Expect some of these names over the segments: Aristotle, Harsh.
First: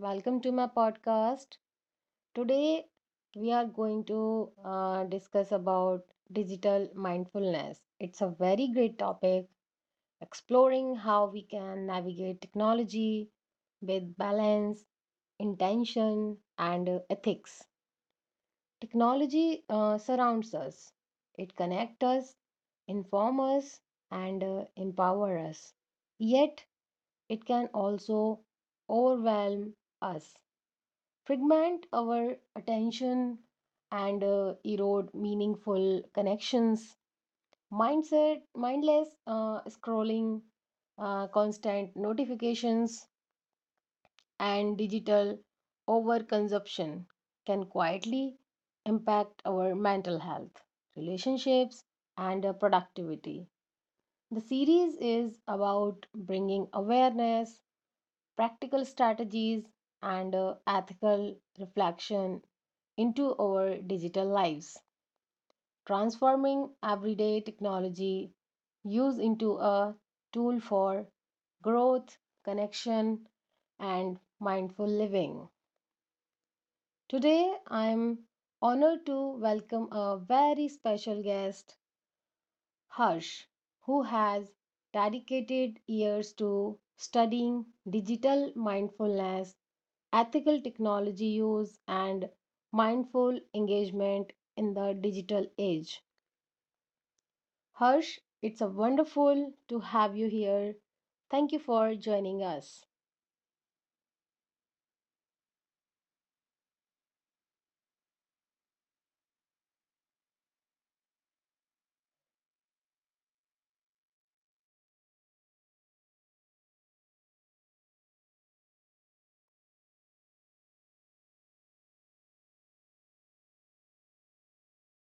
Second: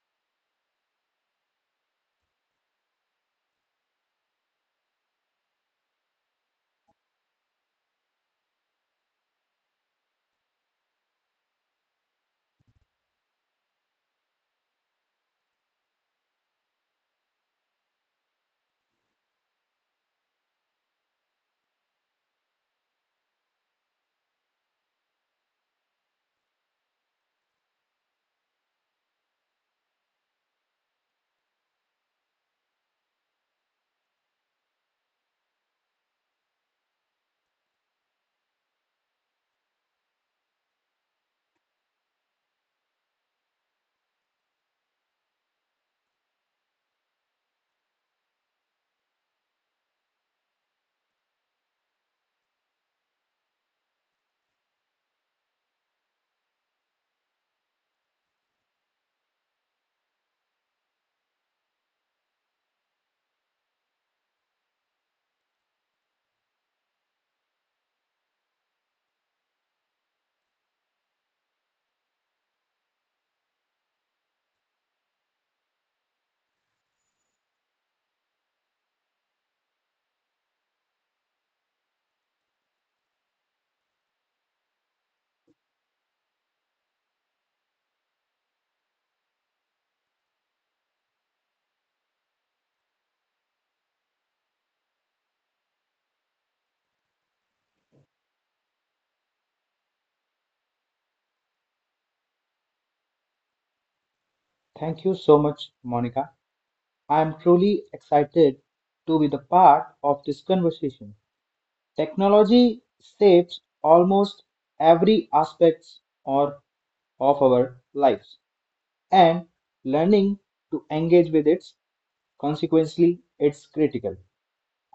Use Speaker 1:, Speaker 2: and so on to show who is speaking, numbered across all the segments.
Speaker 1: welcome to my podcast. Today we are going to discuss about digital mindfulness. It's a very great topic, exploring how we can navigate technology with balance, intention, and ethics. Technology surrounds us, it connects us, informs us, and empower us. Yet it can also overwhelm us, fragment our attention, and erode meaningful connections. Mindset, mindless scrolling, constant notifications, and digital overconsumption can quietly impact our mental health, relationships, and productivity. The series is about bringing awareness, practical strategies, and ethical reflection into our digital lives, transforming everyday technology use into a tool for growth, connection, and mindful living. Today, I'm honored to welcome a very special guest, Harsh, who has dedicated years to studying digital mindfulness, ethical technology use, and mindful engagement in the digital age. Harsh, it's a wonderful to have you here. Thank you for joining us.
Speaker 2: Thank you so much, Monica. I am truly excited to be the part of this conversation. Technology shapes almost every aspect or of our lives, and learning to engage with it consequently it's critical.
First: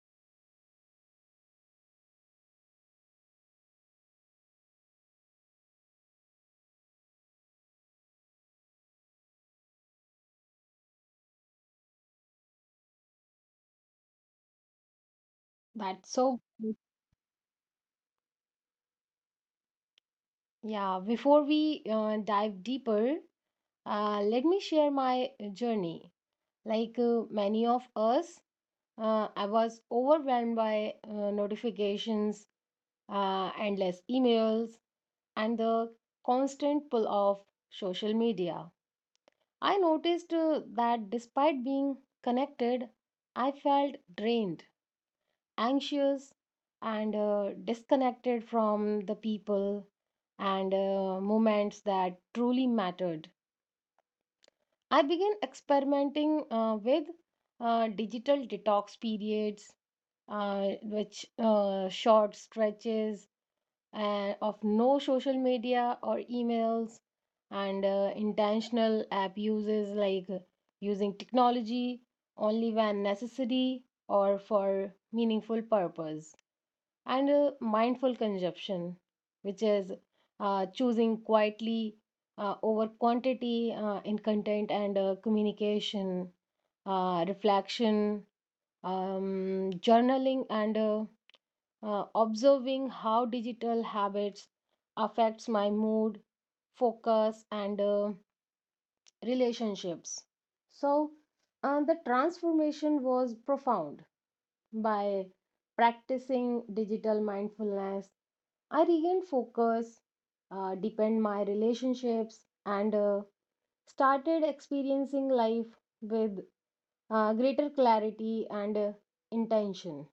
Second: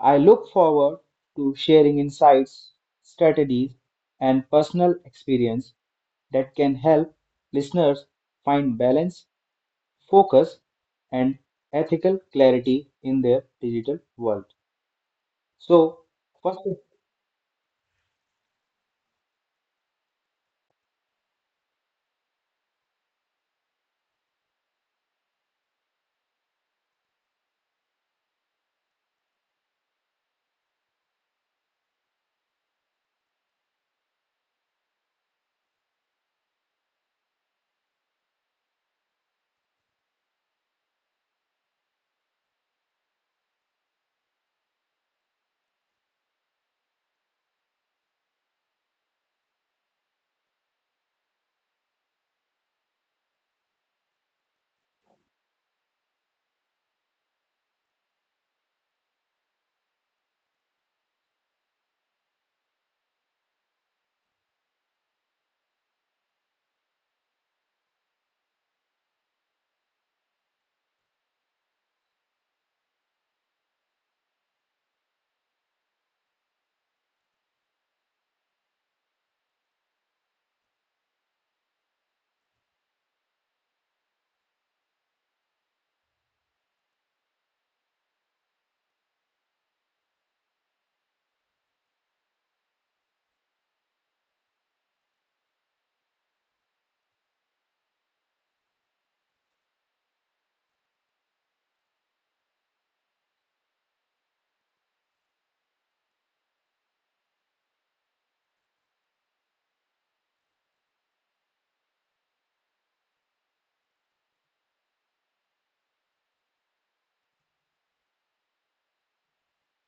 Speaker 2: I look forward to sharing insights, strategies, and personal experience that can help listeners find balance focus and ethical clarity in their digital world. So,
Speaker 1: That's so
Speaker 2: first,
Speaker 1: Yeah, before we dive deeper, let me share my journey. Like many of us, I was overwhelmed by notifications, endless emails, and the constant pull of social media. I noticed that despite being connected, I felt drained, anxious, and disconnected from the people and moments that truly mattered. I began experimenting with digital detox periods, which short stretches of no social media or emails, and intentional abuses, like using technology only when necessary or for meaningful purpose, and mindful consumption, which is choosing quietly over quantity in content and communication, reflection, journaling, and observing how digital habits affects my mood, focus, and relationships. So the transformation was profound. By practicing digital mindfulness, I regained focus, deepened my relationships, and started experiencing life with greater clarity and intention.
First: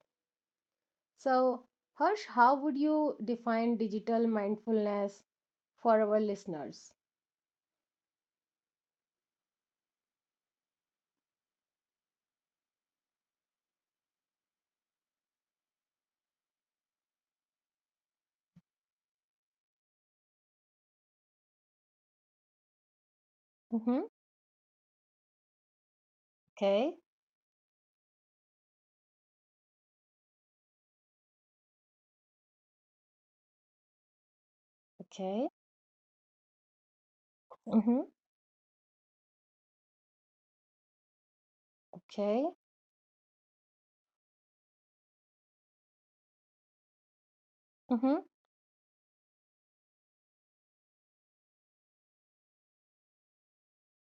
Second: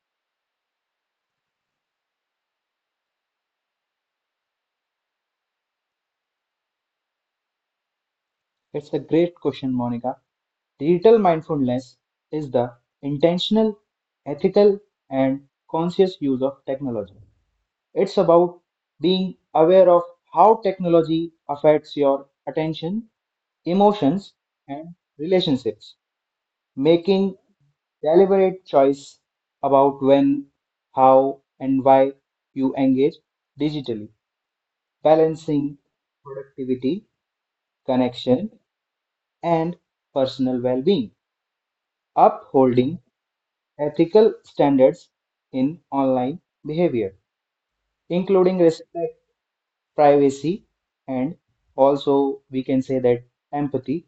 Speaker 1: So, Harsh, how would you define digital mindfulness for our listeners?
Speaker 2: it's a great question, Monica. Digital mindfulness is the intentional, ethical, and conscious use of technology. It's about being aware of how technology affects your attention,
Speaker 1: Mm-hmm.
Speaker 2: emotions, and relationships,
Speaker 1: Okay,
Speaker 2: making deliberate choice about when, how, and why you engage digitally,
Speaker 1: okay.
Speaker 2: balancing productivity,
Speaker 1: Mm-hmm.
Speaker 2: connection, and personal well being,
Speaker 1: Okay.
Speaker 2: upholding ethical standards in online behavior,
Speaker 1: Mm-hmm.
Speaker 2: including respect, privacy, and also we can say that empathy.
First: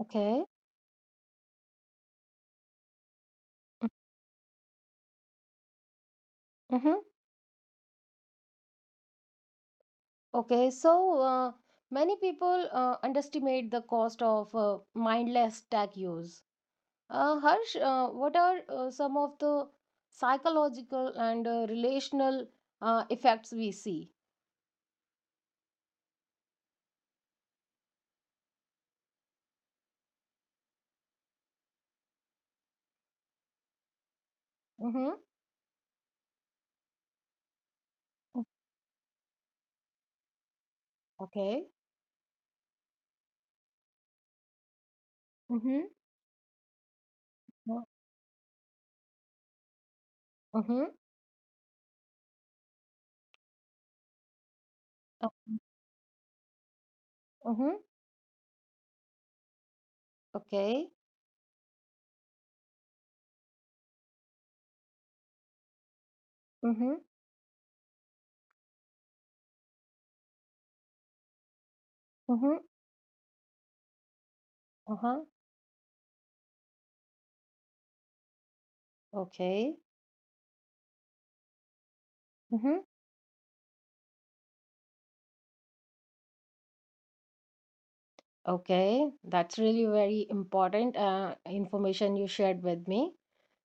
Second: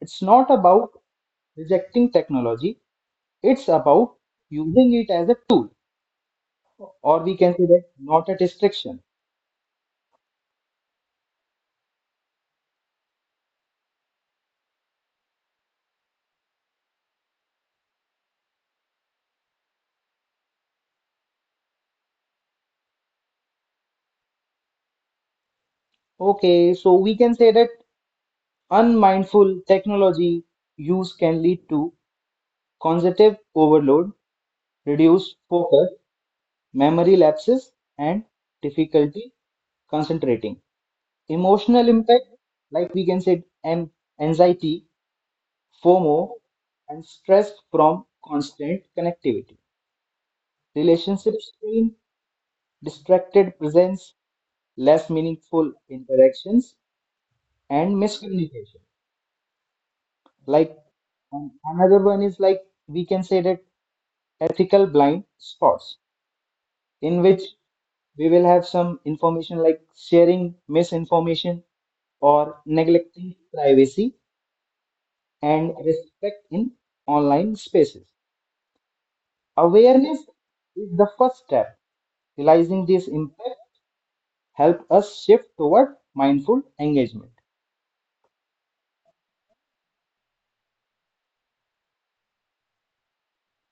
Speaker 2: It's not about rejecting technology, it's about using it as a tool,
Speaker 1: Mm-hmm.
Speaker 2: or we can say that not a distraction.
Speaker 1: Okay, so many people underestimate the cost of mindless tech use. Harsh, what are some of the psychological and relational effects we see?
Speaker 2: Okay, so we can say that unmindful technology use can lead to cognitive overload,
Speaker 1: Mm-hmm.
Speaker 2: reduced focus, memory lapses, and difficulty concentrating.
Speaker 1: Okay.
Speaker 2: Emotional impact, like we can say an anxiety,
Speaker 1: Mm-hmm.
Speaker 2: FOMO, and stress
Speaker 1: Mm.
Speaker 2: from constant connectivity. Relationship strain, distracted presence, less meaningful interactions,
Speaker 1: Mm-hmm.
Speaker 2: and miscommunication. Like
Speaker 1: Okay.
Speaker 2: another one is like we can say that ethical blind spots
Speaker 1: Mm-hmm.
Speaker 2: in which we will have some information like sharing misinformation or
Speaker 1: Mm-hmm.
Speaker 2: neglecting privacy
Speaker 1: Uh-huh.
Speaker 2: and respect in online spaces.
Speaker 1: Okay.
Speaker 2: Awareness is the first step.
Speaker 1: Mm-hmm.
Speaker 2: Realizing this impact help us shift toward mindful engagement.
Speaker 1: Okay. That's really very important information you shared with me.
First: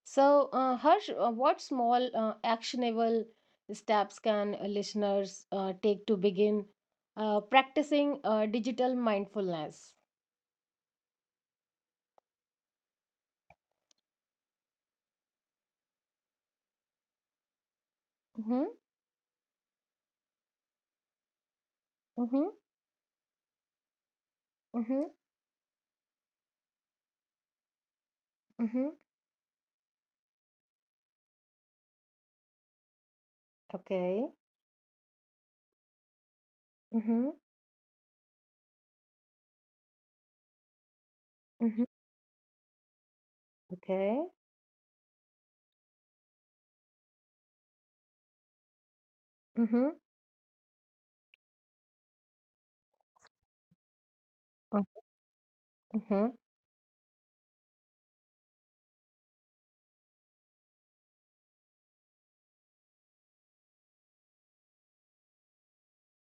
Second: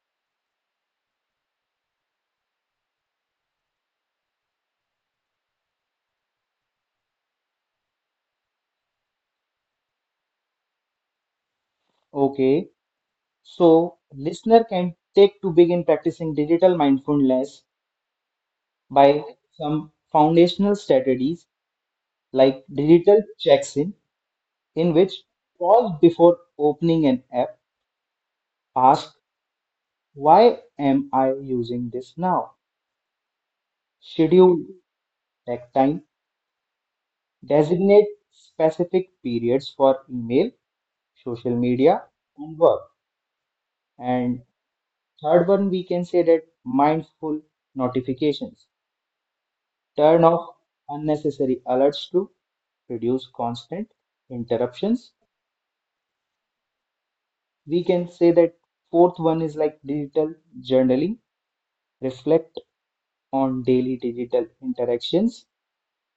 Speaker 1: So, Harsh, what small actionable steps can listeners take to begin practicing digital mindfulness?
Speaker 2: Okay, so listener can take to begin practicing digital mindfulness
Speaker 1: Mm-hmm.
Speaker 2: by some foundational strategies
Speaker 1: Mm-hmm.
Speaker 2: like digital checks-in, in
Speaker 1: Mm-hmm.
Speaker 2: which pause before opening an app,
Speaker 1: Mm-hmm.
Speaker 2: ask why am I using this now?
Speaker 1: Okay.
Speaker 2: Schedule tech time,
Speaker 1: Mm-hmm.
Speaker 2: designate specific periods for email, social
Speaker 1: Mm-hmm.
Speaker 2: media, and work.
Speaker 1: Okay.
Speaker 2: And third one, we can say that mindful notifications.
Speaker 1: Mm-hmm.
Speaker 2: Turn off unnecessary alerts to reduce constant interruptions,
Speaker 1: Mm-hmm.
Speaker 2: we can say that fourth one is like digital journaling, reflect on daily digital interactions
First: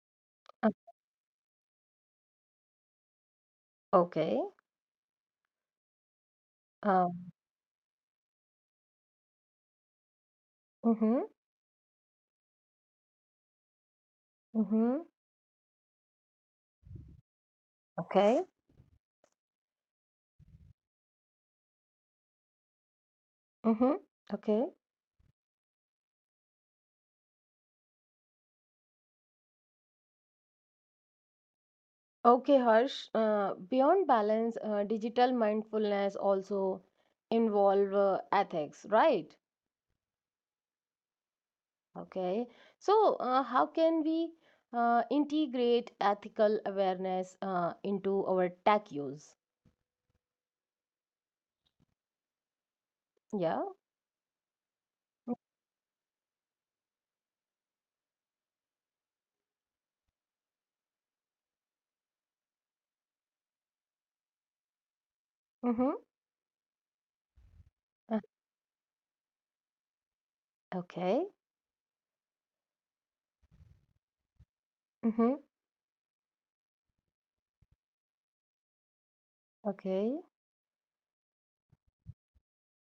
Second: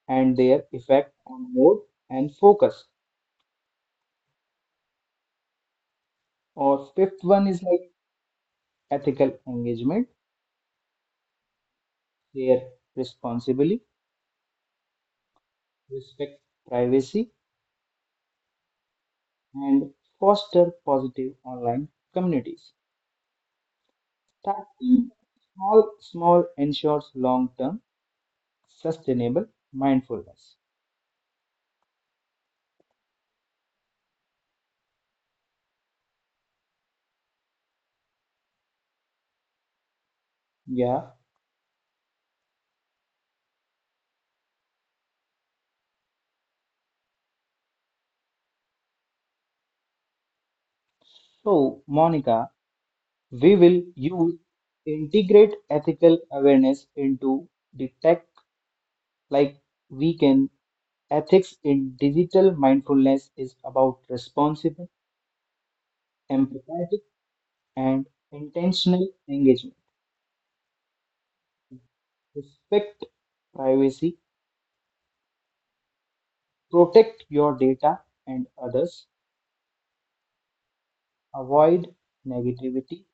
Speaker 2: and their effect on mood and focus,
Speaker 1: Okay.
Speaker 2: or fifth
Speaker 1: Um,
Speaker 2: one is like ethical engagement,
Speaker 1: mm-hmm.
Speaker 2: share responsibly,
Speaker 1: Mm-hmm.
Speaker 2: respect privacy,
Speaker 1: Okay.
Speaker 2: and foster positive online communities.
Speaker 1: Mm-hmm. Okay.
Speaker 2: Starting small small ensures long term sustainable mindfulness.
Speaker 1: Okay, Harsh. Beyond balance, digital mindfulness also involve ethics, right?
Speaker 2: Yeah,
Speaker 1: Okay. So, how can we integrate ethical awareness into our tech use?
Speaker 2: so Monica, we
Speaker 1: Yeah.
Speaker 2: will use integrate ethical awareness into the tech like we can. Ethics in digital mindfulness is about responsible,
Speaker 1: Mm-hmm.
Speaker 2: empathetic, and
Speaker 1: Uh,
Speaker 2: intentional engagement.
Speaker 1: Okay.
Speaker 2: Respect privacy,
Speaker 1: Mm-hmm.
Speaker 2: protect your data and others,
Speaker 1: Okay.
Speaker 2: avoid negativity,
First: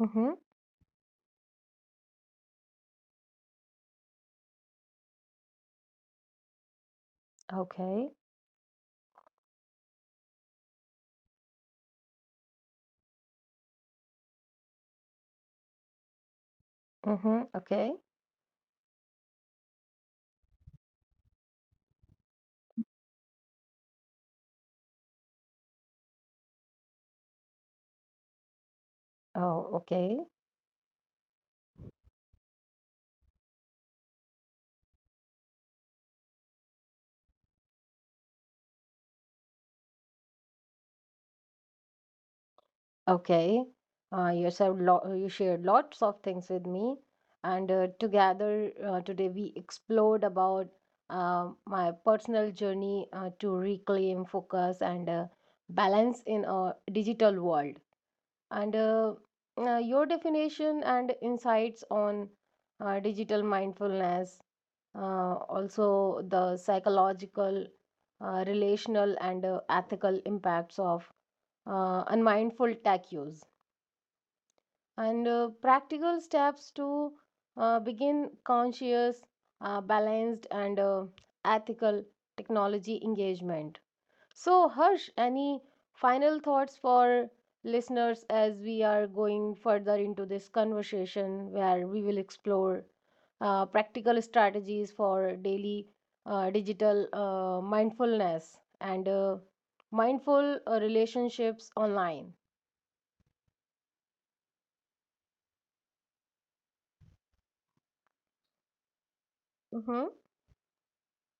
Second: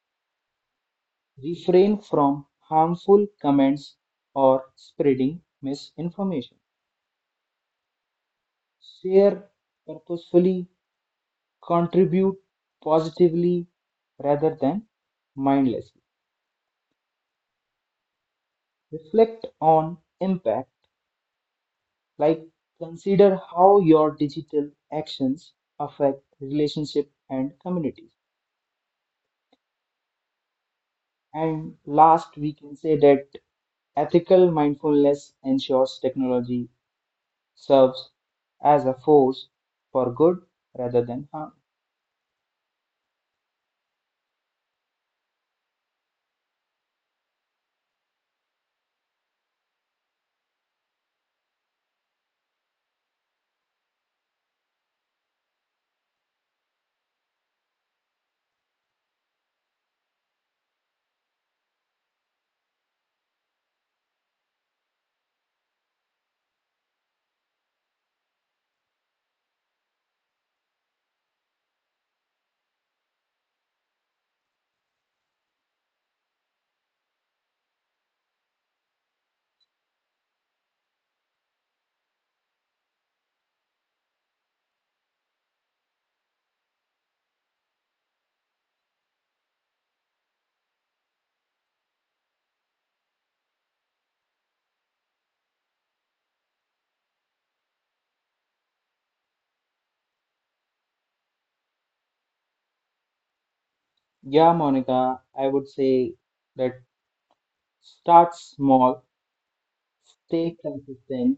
Speaker 1: Mm-hmm.
Speaker 2: refrain from harmful comments or spreading misinformation,
Speaker 1: Okay.
Speaker 2: share purposefully, contribute positively rather than mindlessly.
Speaker 1: Mm-hmm. Okay.
Speaker 2: Reflect on impact, like consider how your digital actions affect relationship and communities.
Speaker 1: Oh, okay.
Speaker 2: And last, we can say that ethical mindfulness ensures technology serves as a force for good rather than harm.
Speaker 1: Okay. You shared lots of things with me, and together today we explored about my personal journey to reclaim focus and balance in a digital world. And your definition and insights on digital mindfulness, also the psychological, relational, and ethical impacts of unmindful tech use, and practical steps to begin conscious, balanced, and ethical technology engagement. So, Harsh, any final thoughts for listeners as we are going further into this conversation, where we will explore practical strategies for daily digital mindfulness and mindful relationships online?
Speaker 2: Yeah, Monica, I would say that start small,
Speaker 1: Mm-hmm.
Speaker 2: stay consistent,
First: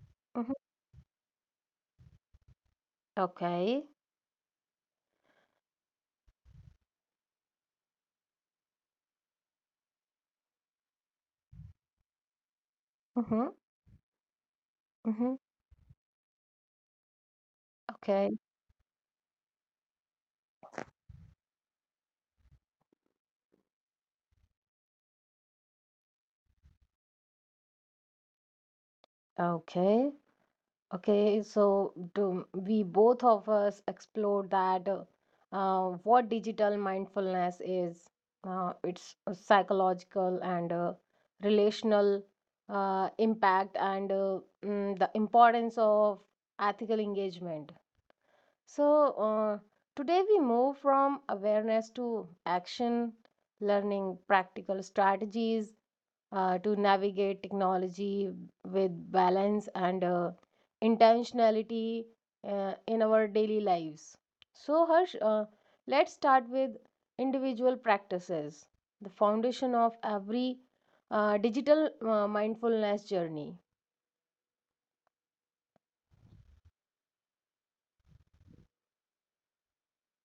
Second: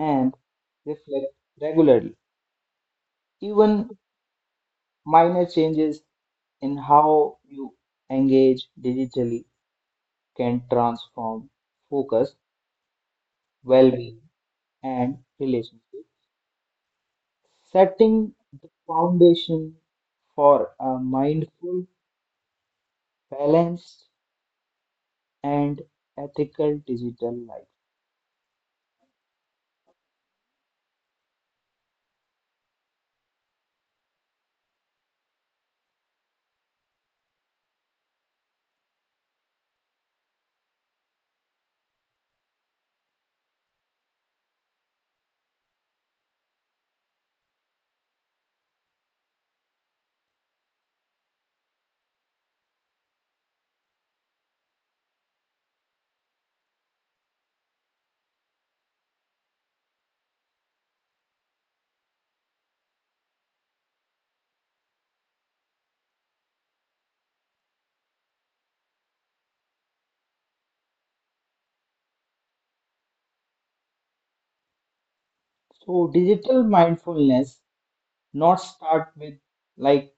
Speaker 2: and
Speaker 1: Mm-hmm.
Speaker 2: reflect regularly.
Speaker 1: Okay.
Speaker 2: Even minor changes in how you engage digitally can transform focus,
Speaker 1: Mm-hmm.
Speaker 2: well being, and
Speaker 1: Mm-hmm.
Speaker 2: relationships.
Speaker 1: Okay,
Speaker 2: Setting the foundation for a mindful, balanced, and ethical digital life.
Speaker 1: okay, okay. So, do we both of us explore that what digital mindfulness is? It's a psychological and relational impact, and the importance of ethical engagement. So, today we move from awareness to action, learning practical strategies to navigate technology with balance and intentionality in our daily lives. So, Harsh, let's start with individual practices, the foundation of every digital mindfulness journey.
Speaker 2: So, digital mindfulness not start with like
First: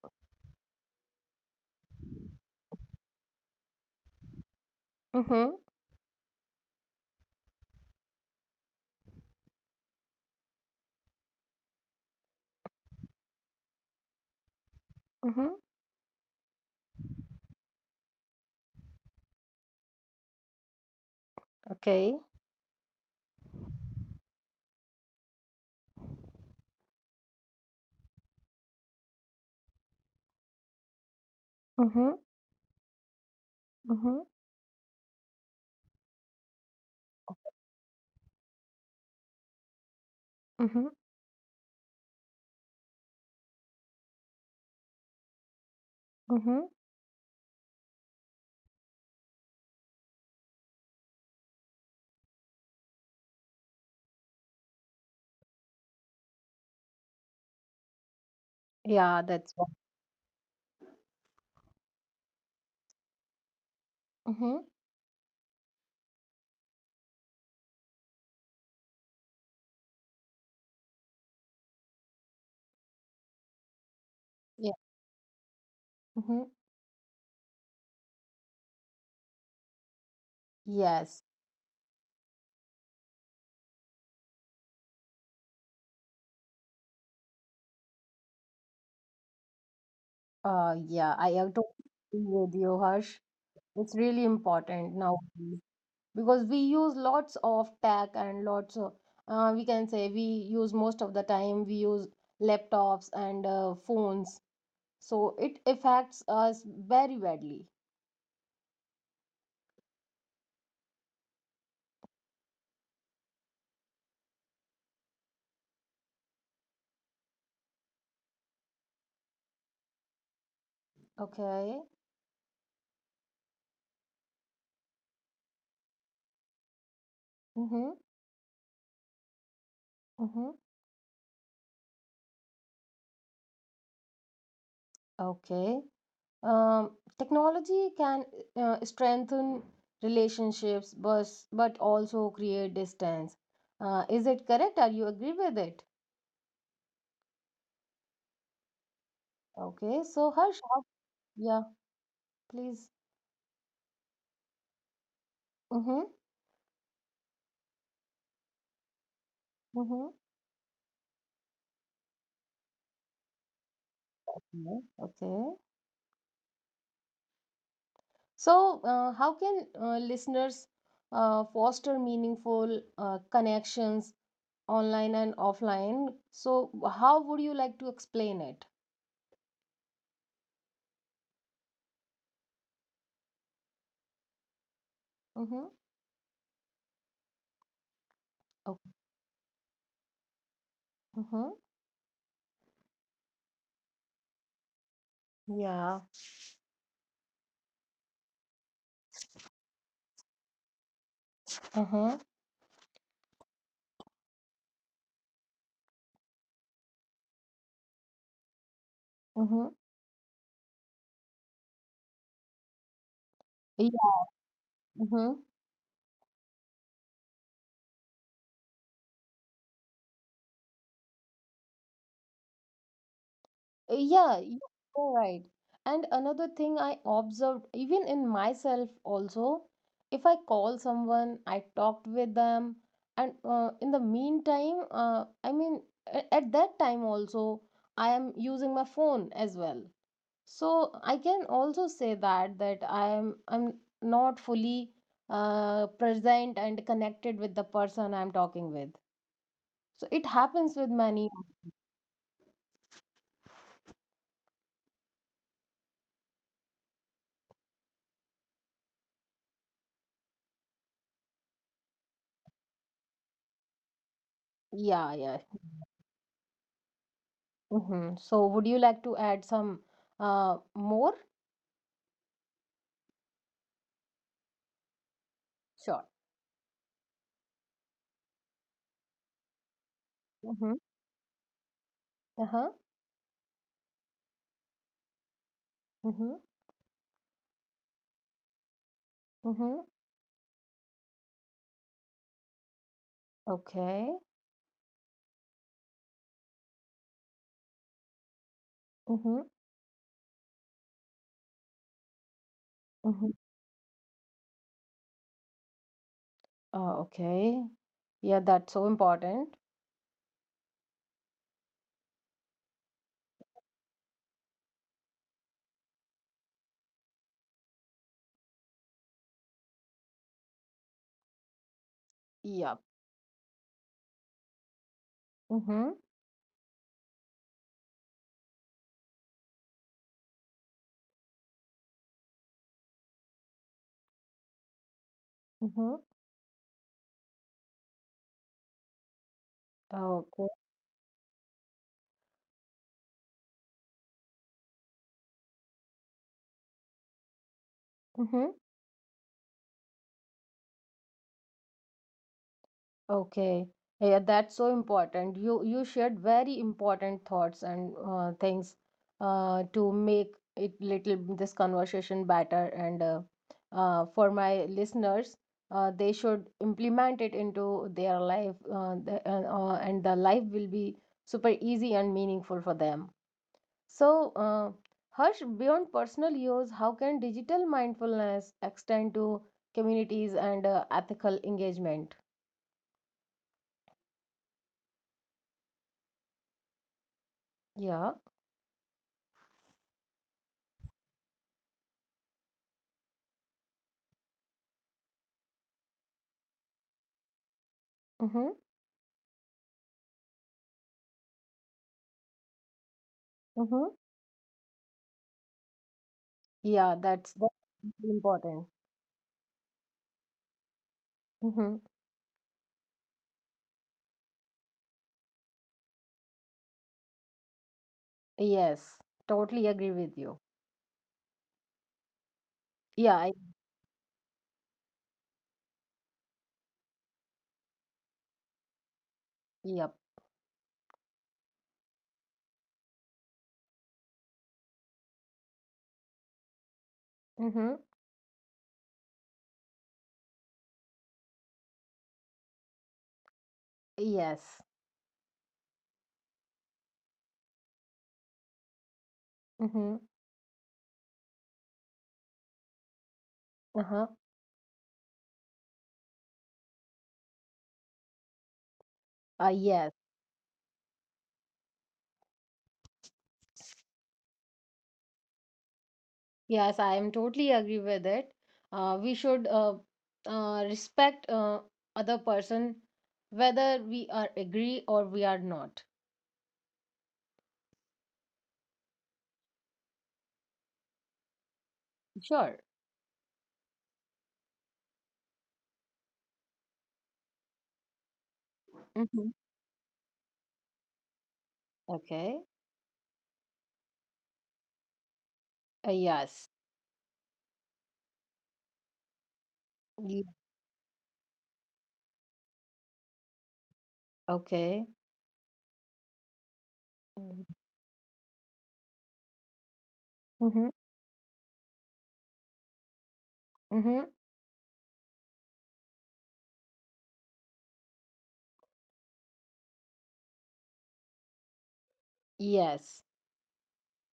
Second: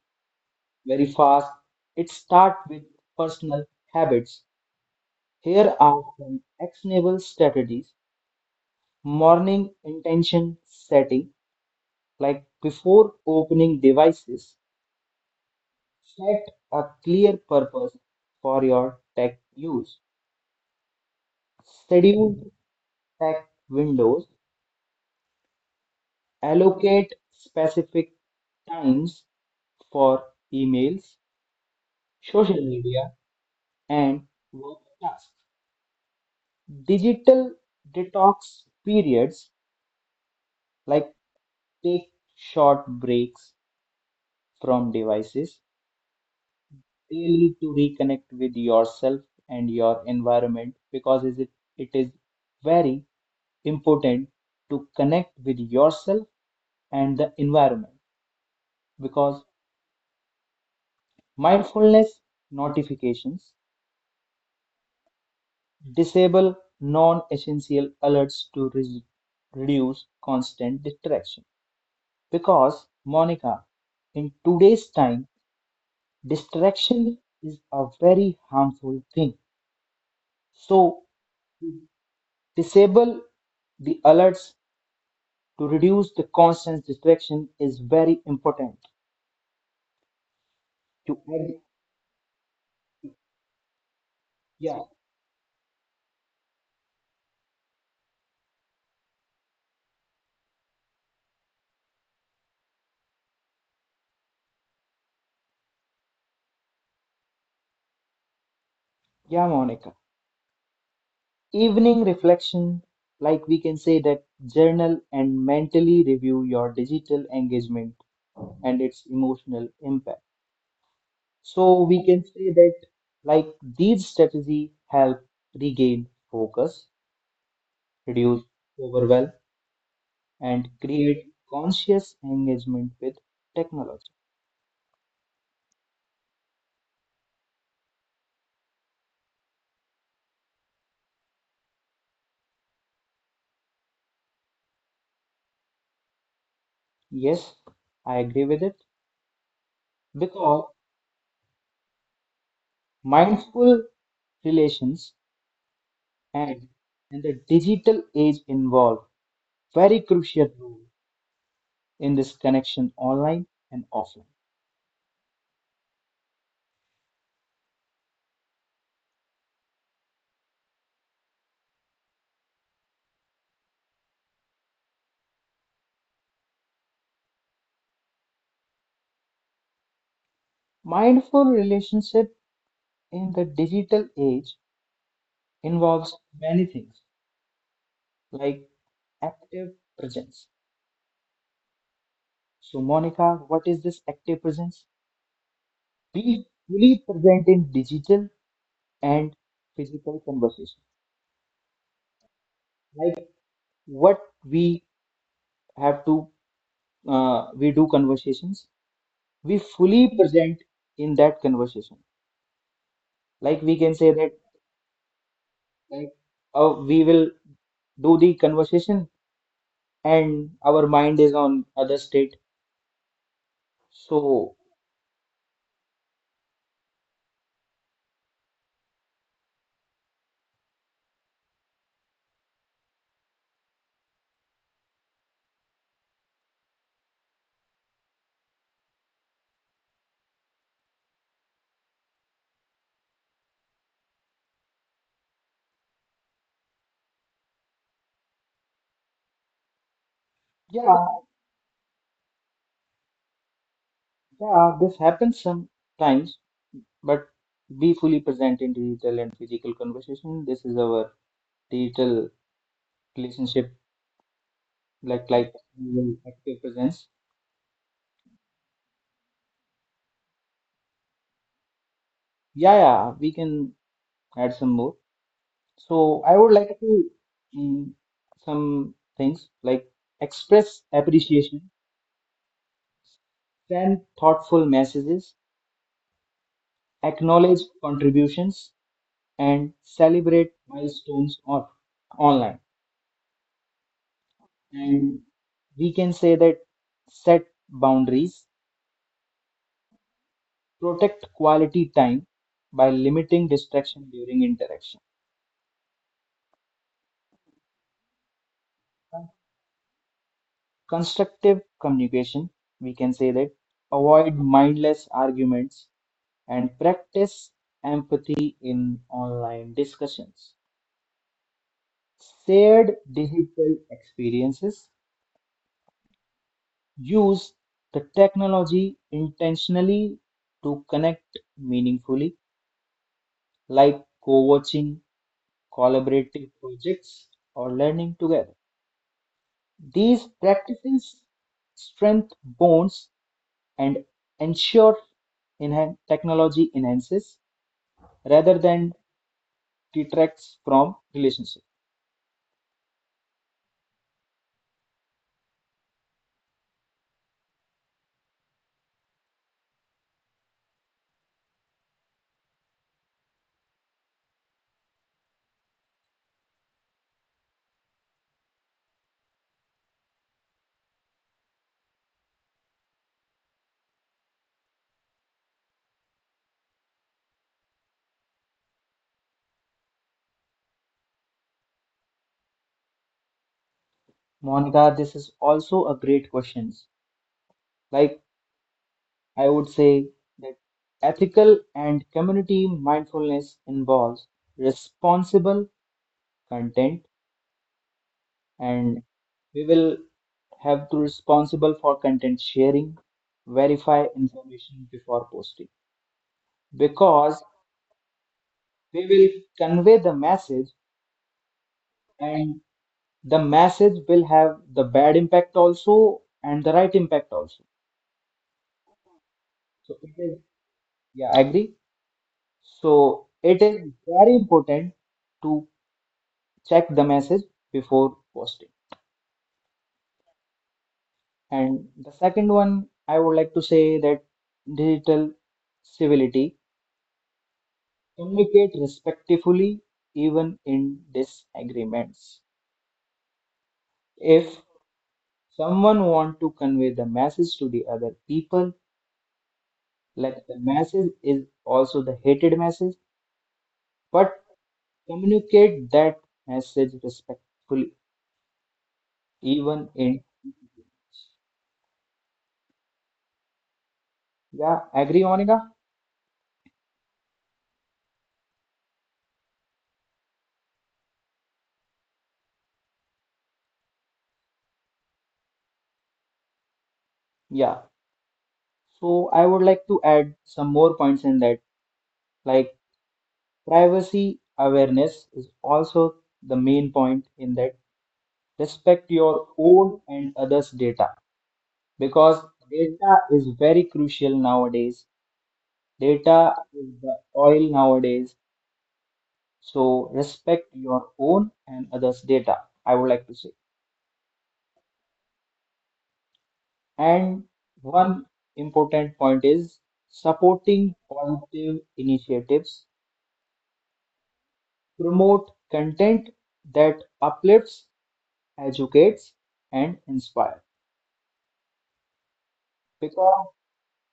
Speaker 2: very fast. It starts with personal habits.
Speaker 1: Mm-hmm.
Speaker 2: Here are some actionable strategies. Morning intention setting, like before opening devices,
Speaker 1: Mm-hmm.
Speaker 2: set a clear purpose for your tech use.
Speaker 1: Okay.
Speaker 2: Schedule tech windows, allocate specific times for emails,
Speaker 1: Mm-hmm.
Speaker 2: social media,
Speaker 1: Mm-hmm.
Speaker 2: and work tasks. Digital detox periods
Speaker 1: Mm-hmm.
Speaker 2: like take short breaks from devices.
Speaker 1: Mm-hmm.
Speaker 2: They lead to reconnect with yourself and your environment because it is very important to connect with yourself and the environment,
Speaker 1: Yeah,
Speaker 2: because
Speaker 1: that's what.
Speaker 2: mindfulness notifications,
Speaker 1: Mm-hmm.
Speaker 2: disable non-essential alerts to reduce constant distraction, because Monica, in
Speaker 1: Yeah.
Speaker 2: today's time
Speaker 1: Mm-hmm.
Speaker 2: distraction is a very harmful thing. So
Speaker 1: Yes,
Speaker 2: disable the alerts to reduce the constant distraction is very important
Speaker 1: yeah,
Speaker 2: to,
Speaker 1: I have to agree with you, Harsh. It's really
Speaker 2: yeah,
Speaker 1: important now because we use lots of tech and lots of, we can say, we use most of the time we use laptops and phones, so it affects us very badly.
Speaker 2: yeah, Monica, evening reflection, like we can say that journal and mentally review your digital engagement and its emotional impact. So
Speaker 1: Okay.
Speaker 2: we can say that like these strategy help regain focus,
Speaker 1: Mm-hmm.
Speaker 2: reduce overwhelm,
Speaker 1: Mm-hmm.
Speaker 2: and create conscious engagement with technology.
Speaker 1: Okay. Um, Technology can strengthen relationships, but also create distance. Is it correct? Are you agree with it?
Speaker 2: Yes, I agree with it
Speaker 1: Okay. So Harsh,
Speaker 2: because
Speaker 1: yeah, please.
Speaker 2: mindful relations
Speaker 1: Mm-hmm.
Speaker 2: and the digital age involve very
Speaker 1: Mm-hmm.
Speaker 2: crucial role in this connection online and offline.
Speaker 1: Yeah. Okay. So, how can listeners foster meaningful connections online and offline? So, how would you like to explain it?
Speaker 2: Mindful relationship in the digital age
Speaker 1: Mm-hmm.
Speaker 2: involves many things like
Speaker 1: Okay.
Speaker 2: active presence.
Speaker 1: Mm-hmm.
Speaker 2: So Monica, what is this active presence?
Speaker 1: Yeah.
Speaker 2: Be fully present in digital and physical conversation.
Speaker 1: Uh-huh.
Speaker 2: Like what we have to we do conversations, we
Speaker 1: Mm-hmm.
Speaker 2: fully present in that conversation. Like we can say that
Speaker 1: Yeah.
Speaker 2: like we will do the conversation and our mind is on other state.
Speaker 1: Yeah,
Speaker 2: So
Speaker 1: you are right. And another thing I observed, even in myself also, if I call someone, I talked with them, and in the meantime, I mean, at that time also, I am using my phone as well. So I can also say that I'm not fully present and connected with the person I'm talking with. So it happens with
Speaker 2: yeah,
Speaker 1: many.
Speaker 2: yeah, this happens sometimes, but be fully present in digital and physical conversation. This is our digital relationship,
Speaker 1: Yeah,
Speaker 2: like
Speaker 1: yeah.
Speaker 2: active presence.
Speaker 1: Mm-hmm. So, would you like to add some more?
Speaker 2: Yeah, yeah, we can add some more.
Speaker 1: Sure.
Speaker 2: So I would like to mm, some things like
Speaker 1: Mm-hmm.
Speaker 2: express appreciation,
Speaker 1: Uh-huh.
Speaker 2: send thoughtful messages,
Speaker 1: Mm-hmm.
Speaker 2: acknowledge contributions, and
Speaker 1: Mm-hmm.
Speaker 2: celebrate milestones on online.
Speaker 1: Okay.
Speaker 2: And we can say that set boundaries,
Speaker 1: Mm-hmm.
Speaker 2: protect quality time by
Speaker 1: Mm-hmm.
Speaker 2: limiting distraction during interaction.
Speaker 1: Okay. Yeah, that's so important.
Speaker 2: Constructive communication, we can say that avoid mindless arguments and practice empathy in online discussions.
Speaker 1: Yeah.
Speaker 2: Shared digital experiences,
Speaker 1: Mm-hmm.
Speaker 2: use the technology intentionally to connect meaningfully, like co watching,
Speaker 1: Mm-hmm.
Speaker 2: collaborative projects, or learning together. These
Speaker 1: Okay.
Speaker 2: practices strengthen bonds and ensure technology enhances
Speaker 1: Mm-hmm.
Speaker 2: rather than detracts from relationships.
Speaker 1: Okay. Yeah, that's so important. You shared very important thoughts and things to make it little this conversation better. And for my listeners, they should implement it into their life, and the life will be super easy and meaningful for them. So, Harsh, beyond personal use, how can digital mindfulness extend to communities and ethical engagement?
Speaker 2: Monica, this is also a great question.
Speaker 1: Yeah.
Speaker 2: Like I would say that ethical and community mindfulness involves responsible content,
Speaker 1: Mm-hmm.
Speaker 2: and we will have to responsible for content sharing,
Speaker 1: Mm-hmm.
Speaker 2: verify information before posting
Speaker 1: Yeah, that's
Speaker 2: because
Speaker 1: that's important.
Speaker 2: we will convey the message
Speaker 1: Mm-hmm.
Speaker 2: and the message will have the bad impact also and the right impact also.
Speaker 1: Yes, totally agree
Speaker 2: So
Speaker 1: with
Speaker 2: it
Speaker 1: you.
Speaker 2: is, yeah, I agree.
Speaker 1: Yeah,
Speaker 2: So it is very important to check the message before posting.
Speaker 1: yep.
Speaker 2: And the second one, I would like to say that digital civility,
Speaker 1: Mm-hmm.
Speaker 2: communicate respectfully even in disagreements. If
Speaker 1: Yes.
Speaker 2: someone want to convey the message to the other people,
Speaker 1: Mm-hmm.
Speaker 2: like the message is also the hated message,
Speaker 1: Uh-huh.
Speaker 2: but communicate that message respectfully even
Speaker 1: Yes.
Speaker 2: in, yeah, agree, Monica?
Speaker 1: Yes, I am totally agree with it. We should respect other person, whether we are agree or we are not.
Speaker 2: Yeah, so I would like to add some more points in that.
Speaker 1: Sure.
Speaker 2: Like privacy awareness is also the main point in that. Respect
Speaker 1: Mm-hmm.
Speaker 2: your own and others' data
Speaker 1: Okay.
Speaker 2: because data is very crucial nowadays.
Speaker 1: Yes.
Speaker 2: Data is the oil nowadays. So
Speaker 1: Ye-
Speaker 2: respect your own and others' data, I would like to say.
Speaker 1: Okay. Mm-hmm.
Speaker 2: And one important point is supporting positive initiatives,
Speaker 1: Mm-hmm.
Speaker 2: promote content that uplifts, educates, and inspires.
Speaker 1: Yes.
Speaker 2: Because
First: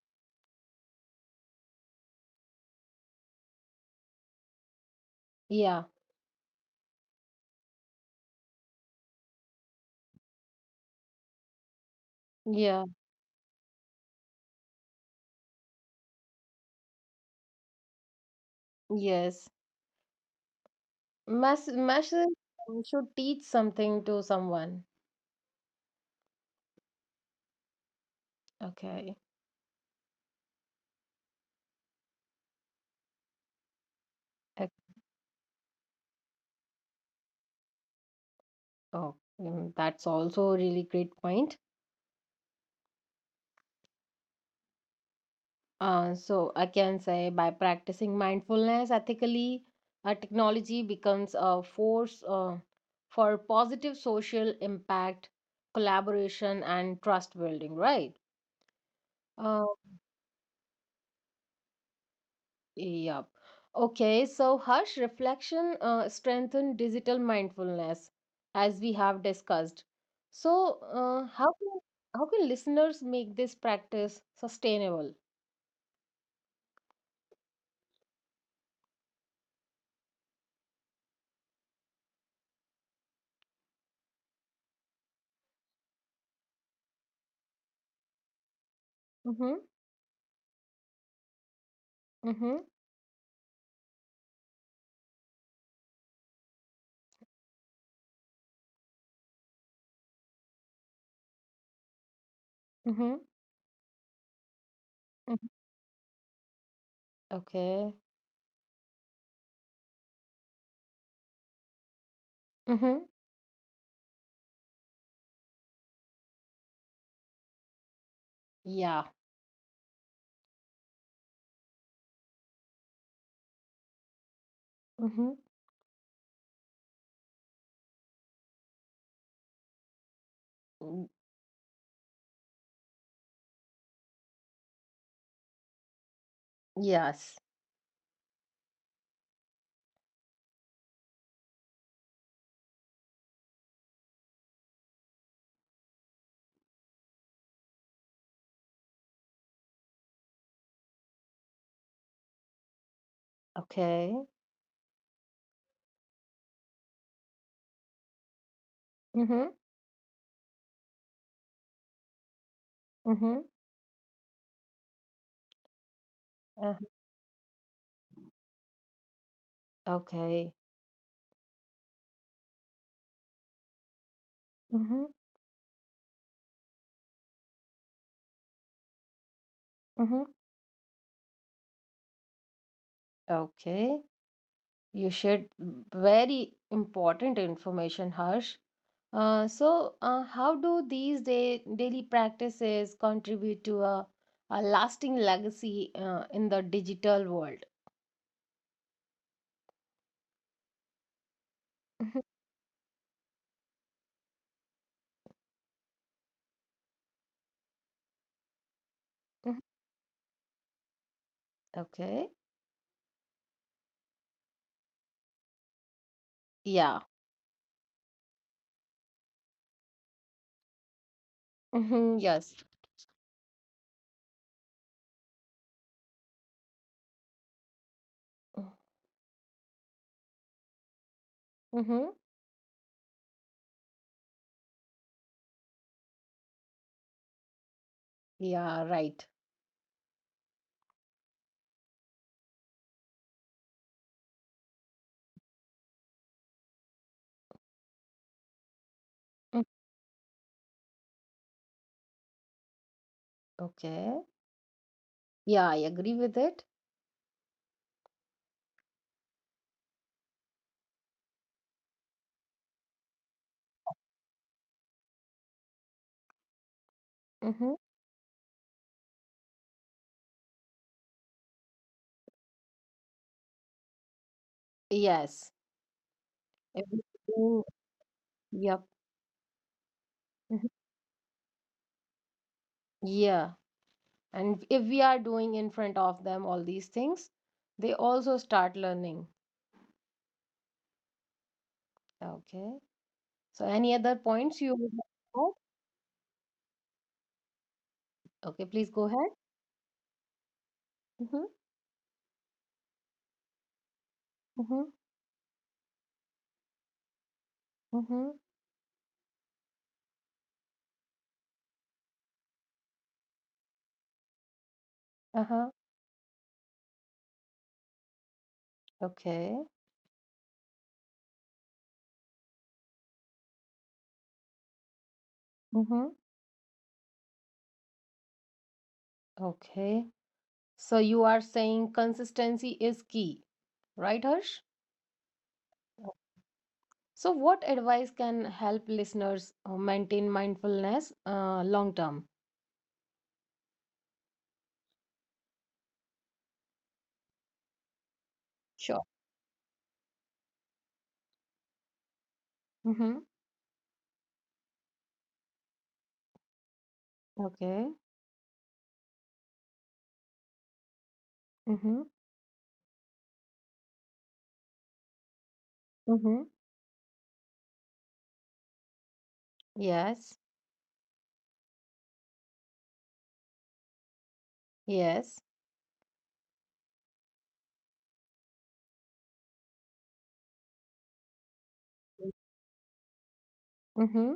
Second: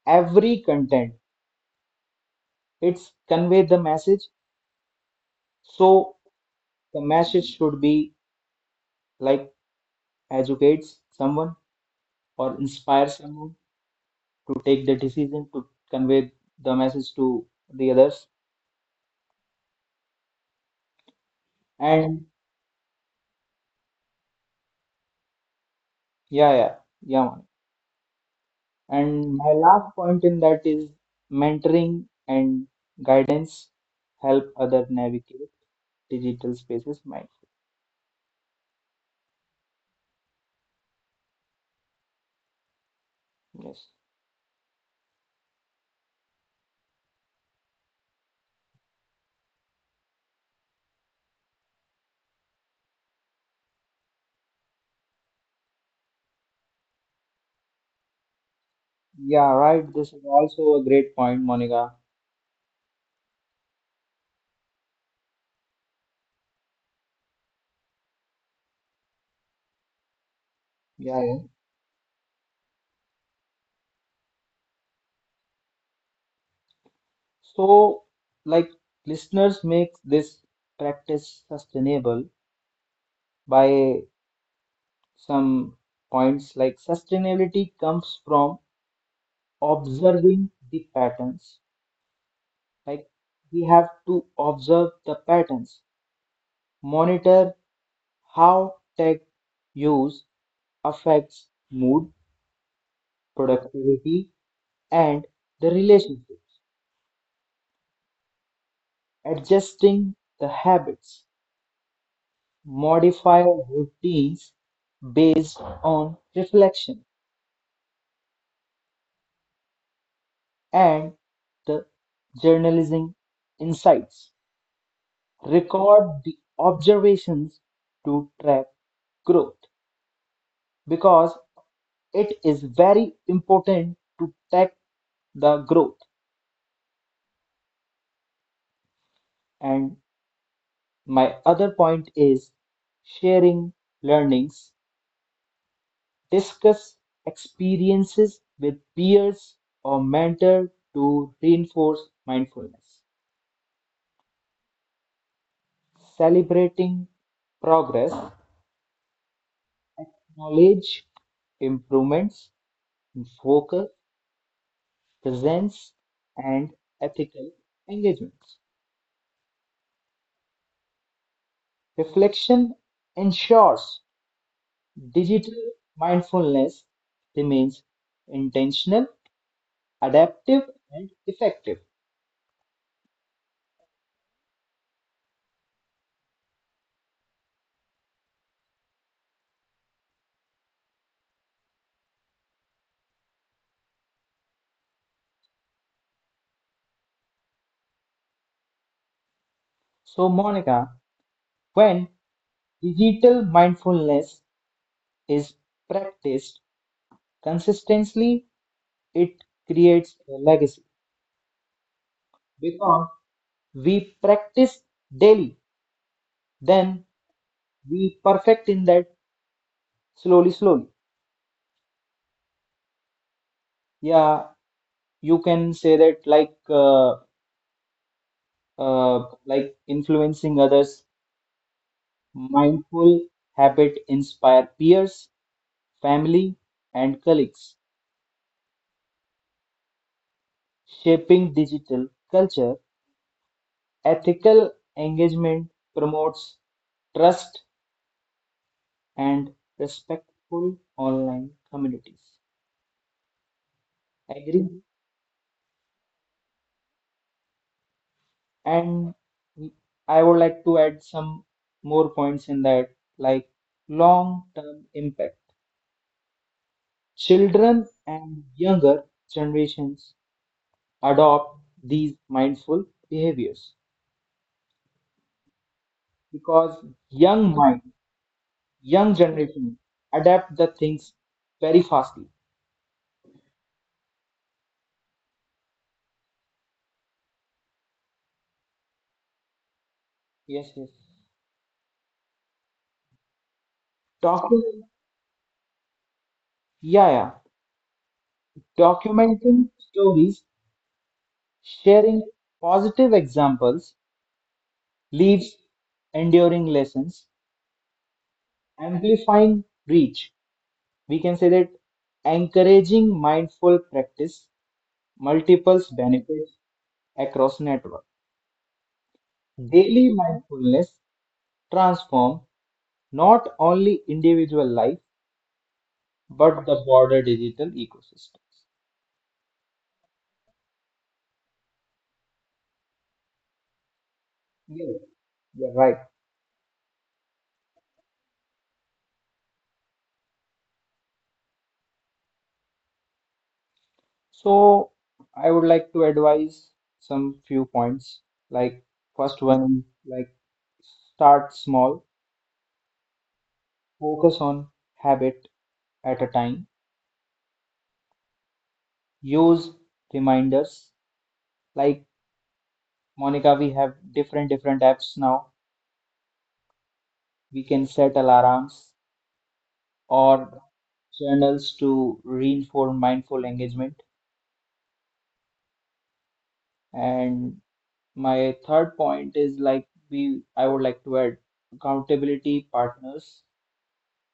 Speaker 2: every content, it's convey the message.
Speaker 1: Yeah.
Speaker 2: So the message should be like educates someone or
Speaker 1: Yeah.
Speaker 2: inspires someone to take the decision to convey the message to the others.
Speaker 1: Yes. Masses
Speaker 2: And
Speaker 1: should teach something to someone.
Speaker 2: yeah, yeah, yeah, man.
Speaker 1: Okay.
Speaker 2: And my last point in that is mentoring and guidance help
Speaker 1: Ec-
Speaker 2: other navigate digital spaces.
Speaker 1: Oh, that's also a really great point.
Speaker 2: Yes.
Speaker 1: So I can say, by practicing mindfulness ethically, technology becomes a force for positive social impact, collaboration, and trust building, right?
Speaker 2: Yeah,
Speaker 1: Uh,
Speaker 2: right. This is also a great point, Monica.
Speaker 1: Yep. Okay, so Harsh, reflection strengthen digital mindfulness, as we have discussed. So,
Speaker 2: Yeah, yeah.
Speaker 1: how can listeners make this practice sustainable?
Speaker 2: So, like, listeners make this practice sustainable by some points. Like, sustainability comes from
Speaker 1: Mhm.
Speaker 2: observing the patterns.
Speaker 1: Mhm.
Speaker 2: Like, we have to observe the patterns, monitor how tech use affects mood,
Speaker 1: Mhm.
Speaker 2: productivity, and
Speaker 1: Mhm.
Speaker 2: the relationships,
Speaker 1: Okay.
Speaker 2: adjusting the habits.
Speaker 1: Mhm.
Speaker 2: Modify routines based on reflection
Speaker 1: Yeah.
Speaker 2: and the journalism insights.
Speaker 1: Mhm.
Speaker 2: Record the observations to track growth
Speaker 1: Mm,
Speaker 2: because it is very important to track the growth.
Speaker 1: yes.
Speaker 2: And my other point is sharing learnings, discuss experiences with peers or mentor to reinforce mindfulness.
Speaker 1: Okay.
Speaker 2: Celebrating progress,
Speaker 1: Mhm.
Speaker 2: knowledge, improvements,
Speaker 1: Mhm.
Speaker 2: focus, presence, and
Speaker 1: uh,
Speaker 2: ethical engagement.
Speaker 1: Okay.
Speaker 2: Reflection ensures
Speaker 1: Mhm.
Speaker 2: digital mindfulness remains intentional,
Speaker 1: Mhm.
Speaker 2: adaptive, and effective.
Speaker 1: Okay. You shared very important information, Harsh. So, how do these daily practices contribute to a lasting legacy in the digital world?
Speaker 2: So, Monica, when
Speaker 1: Mhm.
Speaker 2: digital mindfulness is practiced consistently, it
Speaker 1: Mhm.
Speaker 2: creates a legacy
Speaker 1: Okay.
Speaker 2: because we practice daily,
Speaker 1: Yeah.
Speaker 2: then we perfect in that slowly slowly.
Speaker 1: Hmm, yes.
Speaker 2: Yeah, you can say that uh, like influencing others,
Speaker 1: Mm-hmm.
Speaker 2: mindful habit inspire peers, family, and colleagues,
Speaker 1: Yeah, right.
Speaker 2: shaping digital culture, ethical engagement promotes trust and
Speaker 1: Mm.
Speaker 2: respectful online communities,
Speaker 1: Okay.
Speaker 2: agree.
Speaker 1: Yeah, I agree with it.
Speaker 2: And I would like to add some more points in that, like long-term impact.
Speaker 1: Mm-hmm.
Speaker 2: Children and younger generations adopt these mindful behaviors
Speaker 1: Yes.
Speaker 2: because
Speaker 1: If we
Speaker 2: young
Speaker 1: do-
Speaker 2: mind,
Speaker 1: Yep.
Speaker 2: young generation adapt
Speaker 1: Mhm.
Speaker 2: the things very fastly.
Speaker 1: Yeah. And if we are doing in front of them all these things, they also start learning.
Speaker 2: Yes, yes.
Speaker 1: Okay. So, any other points you would
Speaker 2: Document,
Speaker 1: like to add?
Speaker 2: yeah, yeah.
Speaker 1: Okay, please go ahead.
Speaker 2: Documenting stories,
Speaker 1: Mhm,
Speaker 2: sharing positive examples
Speaker 1: mhm,
Speaker 2: leaves enduring lessons,
Speaker 1: mhm.
Speaker 2: amplifying reach. We can say that encouraging mindful practice
Speaker 1: Uh-huh.
Speaker 2: multiples benefits across network.
Speaker 1: Okay.
Speaker 2: Daily mindfulness transform not only individual life
Speaker 1: Mhm.
Speaker 2: but the broader digital ecosystems.
Speaker 1: Okay. So you are saying consistency is key, right, Harsh?
Speaker 2: Yeah, you're right.
Speaker 1: So what advice can help listeners maintain mindfulness long term?
Speaker 2: So I would like to advise some few points. Like
Speaker 1: Sure.
Speaker 2: first one, like start small,
Speaker 1: Mhm.
Speaker 2: focus on habit at a time,
Speaker 1: Okay.
Speaker 2: use reminders.
Speaker 1: Mhm.
Speaker 2: Like Monica, we have different different apps now.
Speaker 1: Mhm.
Speaker 2: We can set alarms
Speaker 1: Yes.
Speaker 2: or journals to reinforce mindful engagement.
Speaker 1: Yes.
Speaker 2: And my third point is like we I would like to add accountability partners,
Speaker 1: Mm-hmm.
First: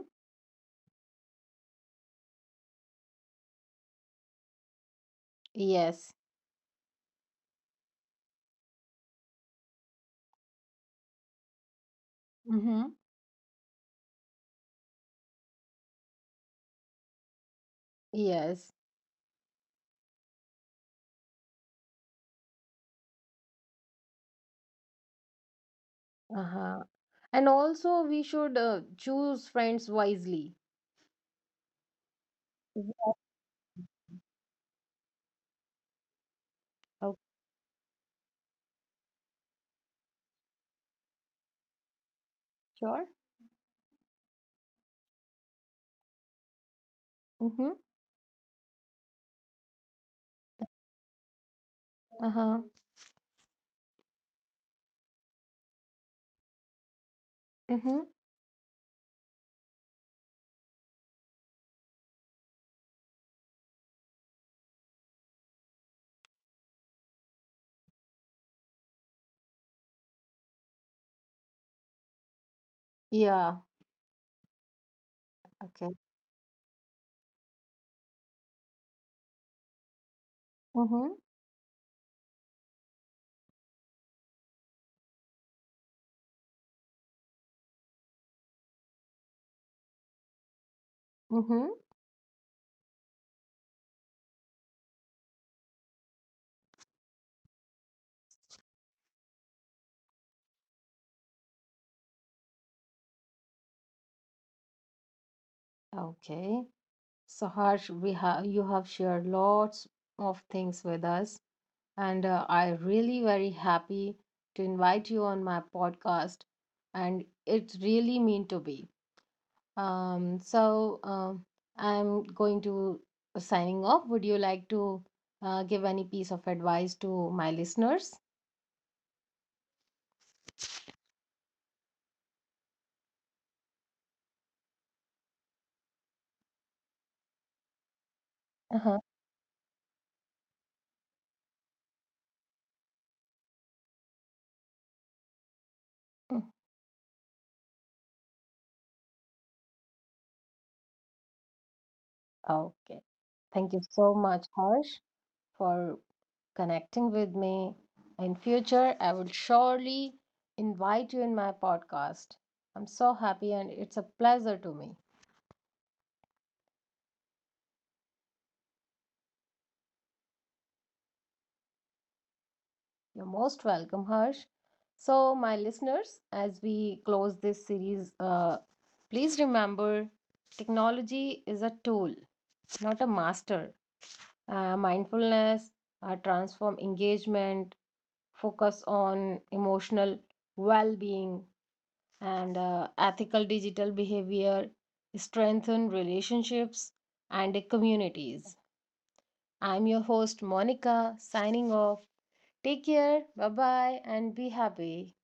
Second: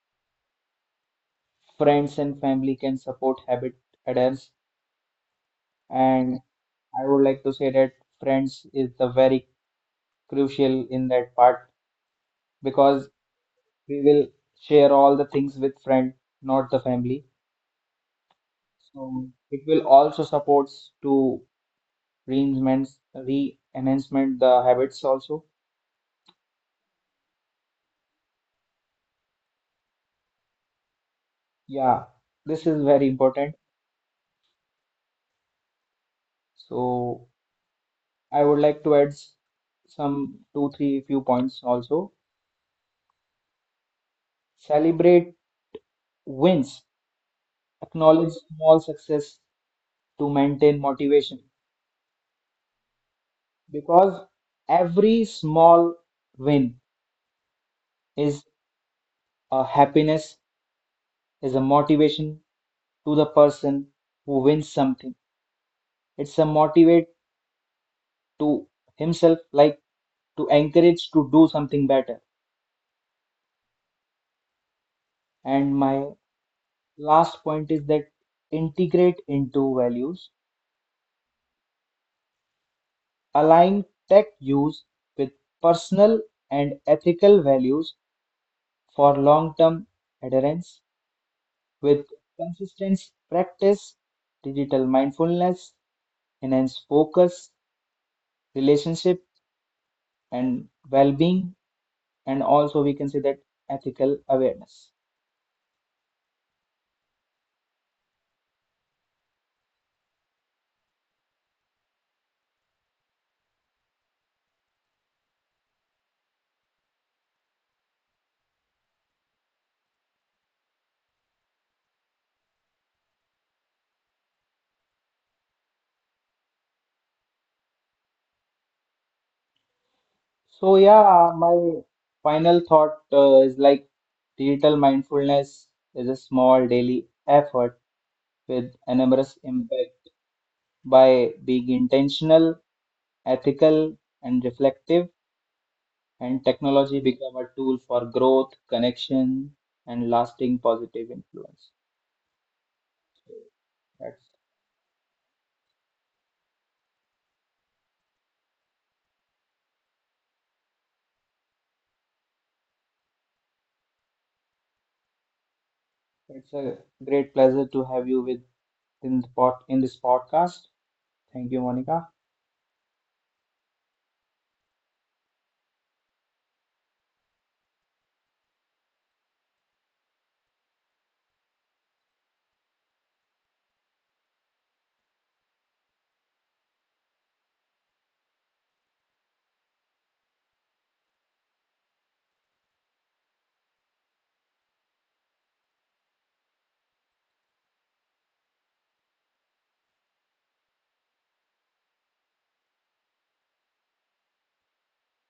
Speaker 2: friends and family can support habit adherence.
Speaker 1: Yes.
Speaker 2: And I would like to say that friends is the very crucial in that part
Speaker 1: Mm-hmm.
Speaker 2: because we will share all the things with friend, not the family.
Speaker 1: Yes.
Speaker 2: So it will also supports to reenhancements, re-enhancement the habits also.
Speaker 1: Uh-huh. And also, we should choose friends wisely.
Speaker 2: Yeah, this is very
Speaker 1: Yeah.
Speaker 2: important.
Speaker 1: Oh,
Speaker 2: So I would like to add some two, three few points also.
Speaker 1: sure.
Speaker 2: Celebrate wins,
Speaker 1: Mm-hmm.
Speaker 2: acknowledge small success to maintain motivation
Speaker 1: Uh-huh.
Speaker 2: because every small win
Speaker 1: Mm-hmm.
Speaker 2: is a happiness, is a motivation to the person who wins something. It's a motivate to himself like to encourage to do something better,
Speaker 1: Yeah.
Speaker 2: and
Speaker 1: Okay.
Speaker 2: my last point is that integrate into values,
Speaker 1: Mm-hmm.
Speaker 2: align tech use with personal and ethical values for long-term adherence,
Speaker 1: Mm-hmm.
Speaker 2: with consistent practice digital mindfulness enhance focus, relationship, and well-being, and also we can say that ethical awareness.
Speaker 1: Okay. So Harsh, we have you have shared lots of things with us, and I really very happy to invite you on my podcast, and it really mean to be. So I'm going to signing off. Would you like to give any piece of advice to my listeners?
Speaker 2: So yeah, my final thought is like digital mindfulness is a small daily effort with
Speaker 1: Uh-huh.
Speaker 2: enormous impact by being intentional, ethical, and reflective, and
Speaker 1: Mm.
Speaker 2: technology become a tool for growth, connection, and lasting positive influence.
Speaker 1: Okay.
Speaker 2: So
Speaker 1: Thank you so
Speaker 2: that's
Speaker 1: much, Harsh, for connecting with me. In future, I will surely invite you in my podcast. I'm so happy and it's a pleasure to me.
Speaker 2: it's a great pleasure to have you with in the pod, in this podcast. Thank you, Monica.
Speaker 1: You're most welcome, Harsh. So, my listeners, as we close this series, please remember, technology is a tool, not a master. Mindfulness, transform engagement, focus on emotional well being, and ethical digital behavior strengthen relationships and communities. I'm your host Monica, signing off. Take care, bye bye, and be happy.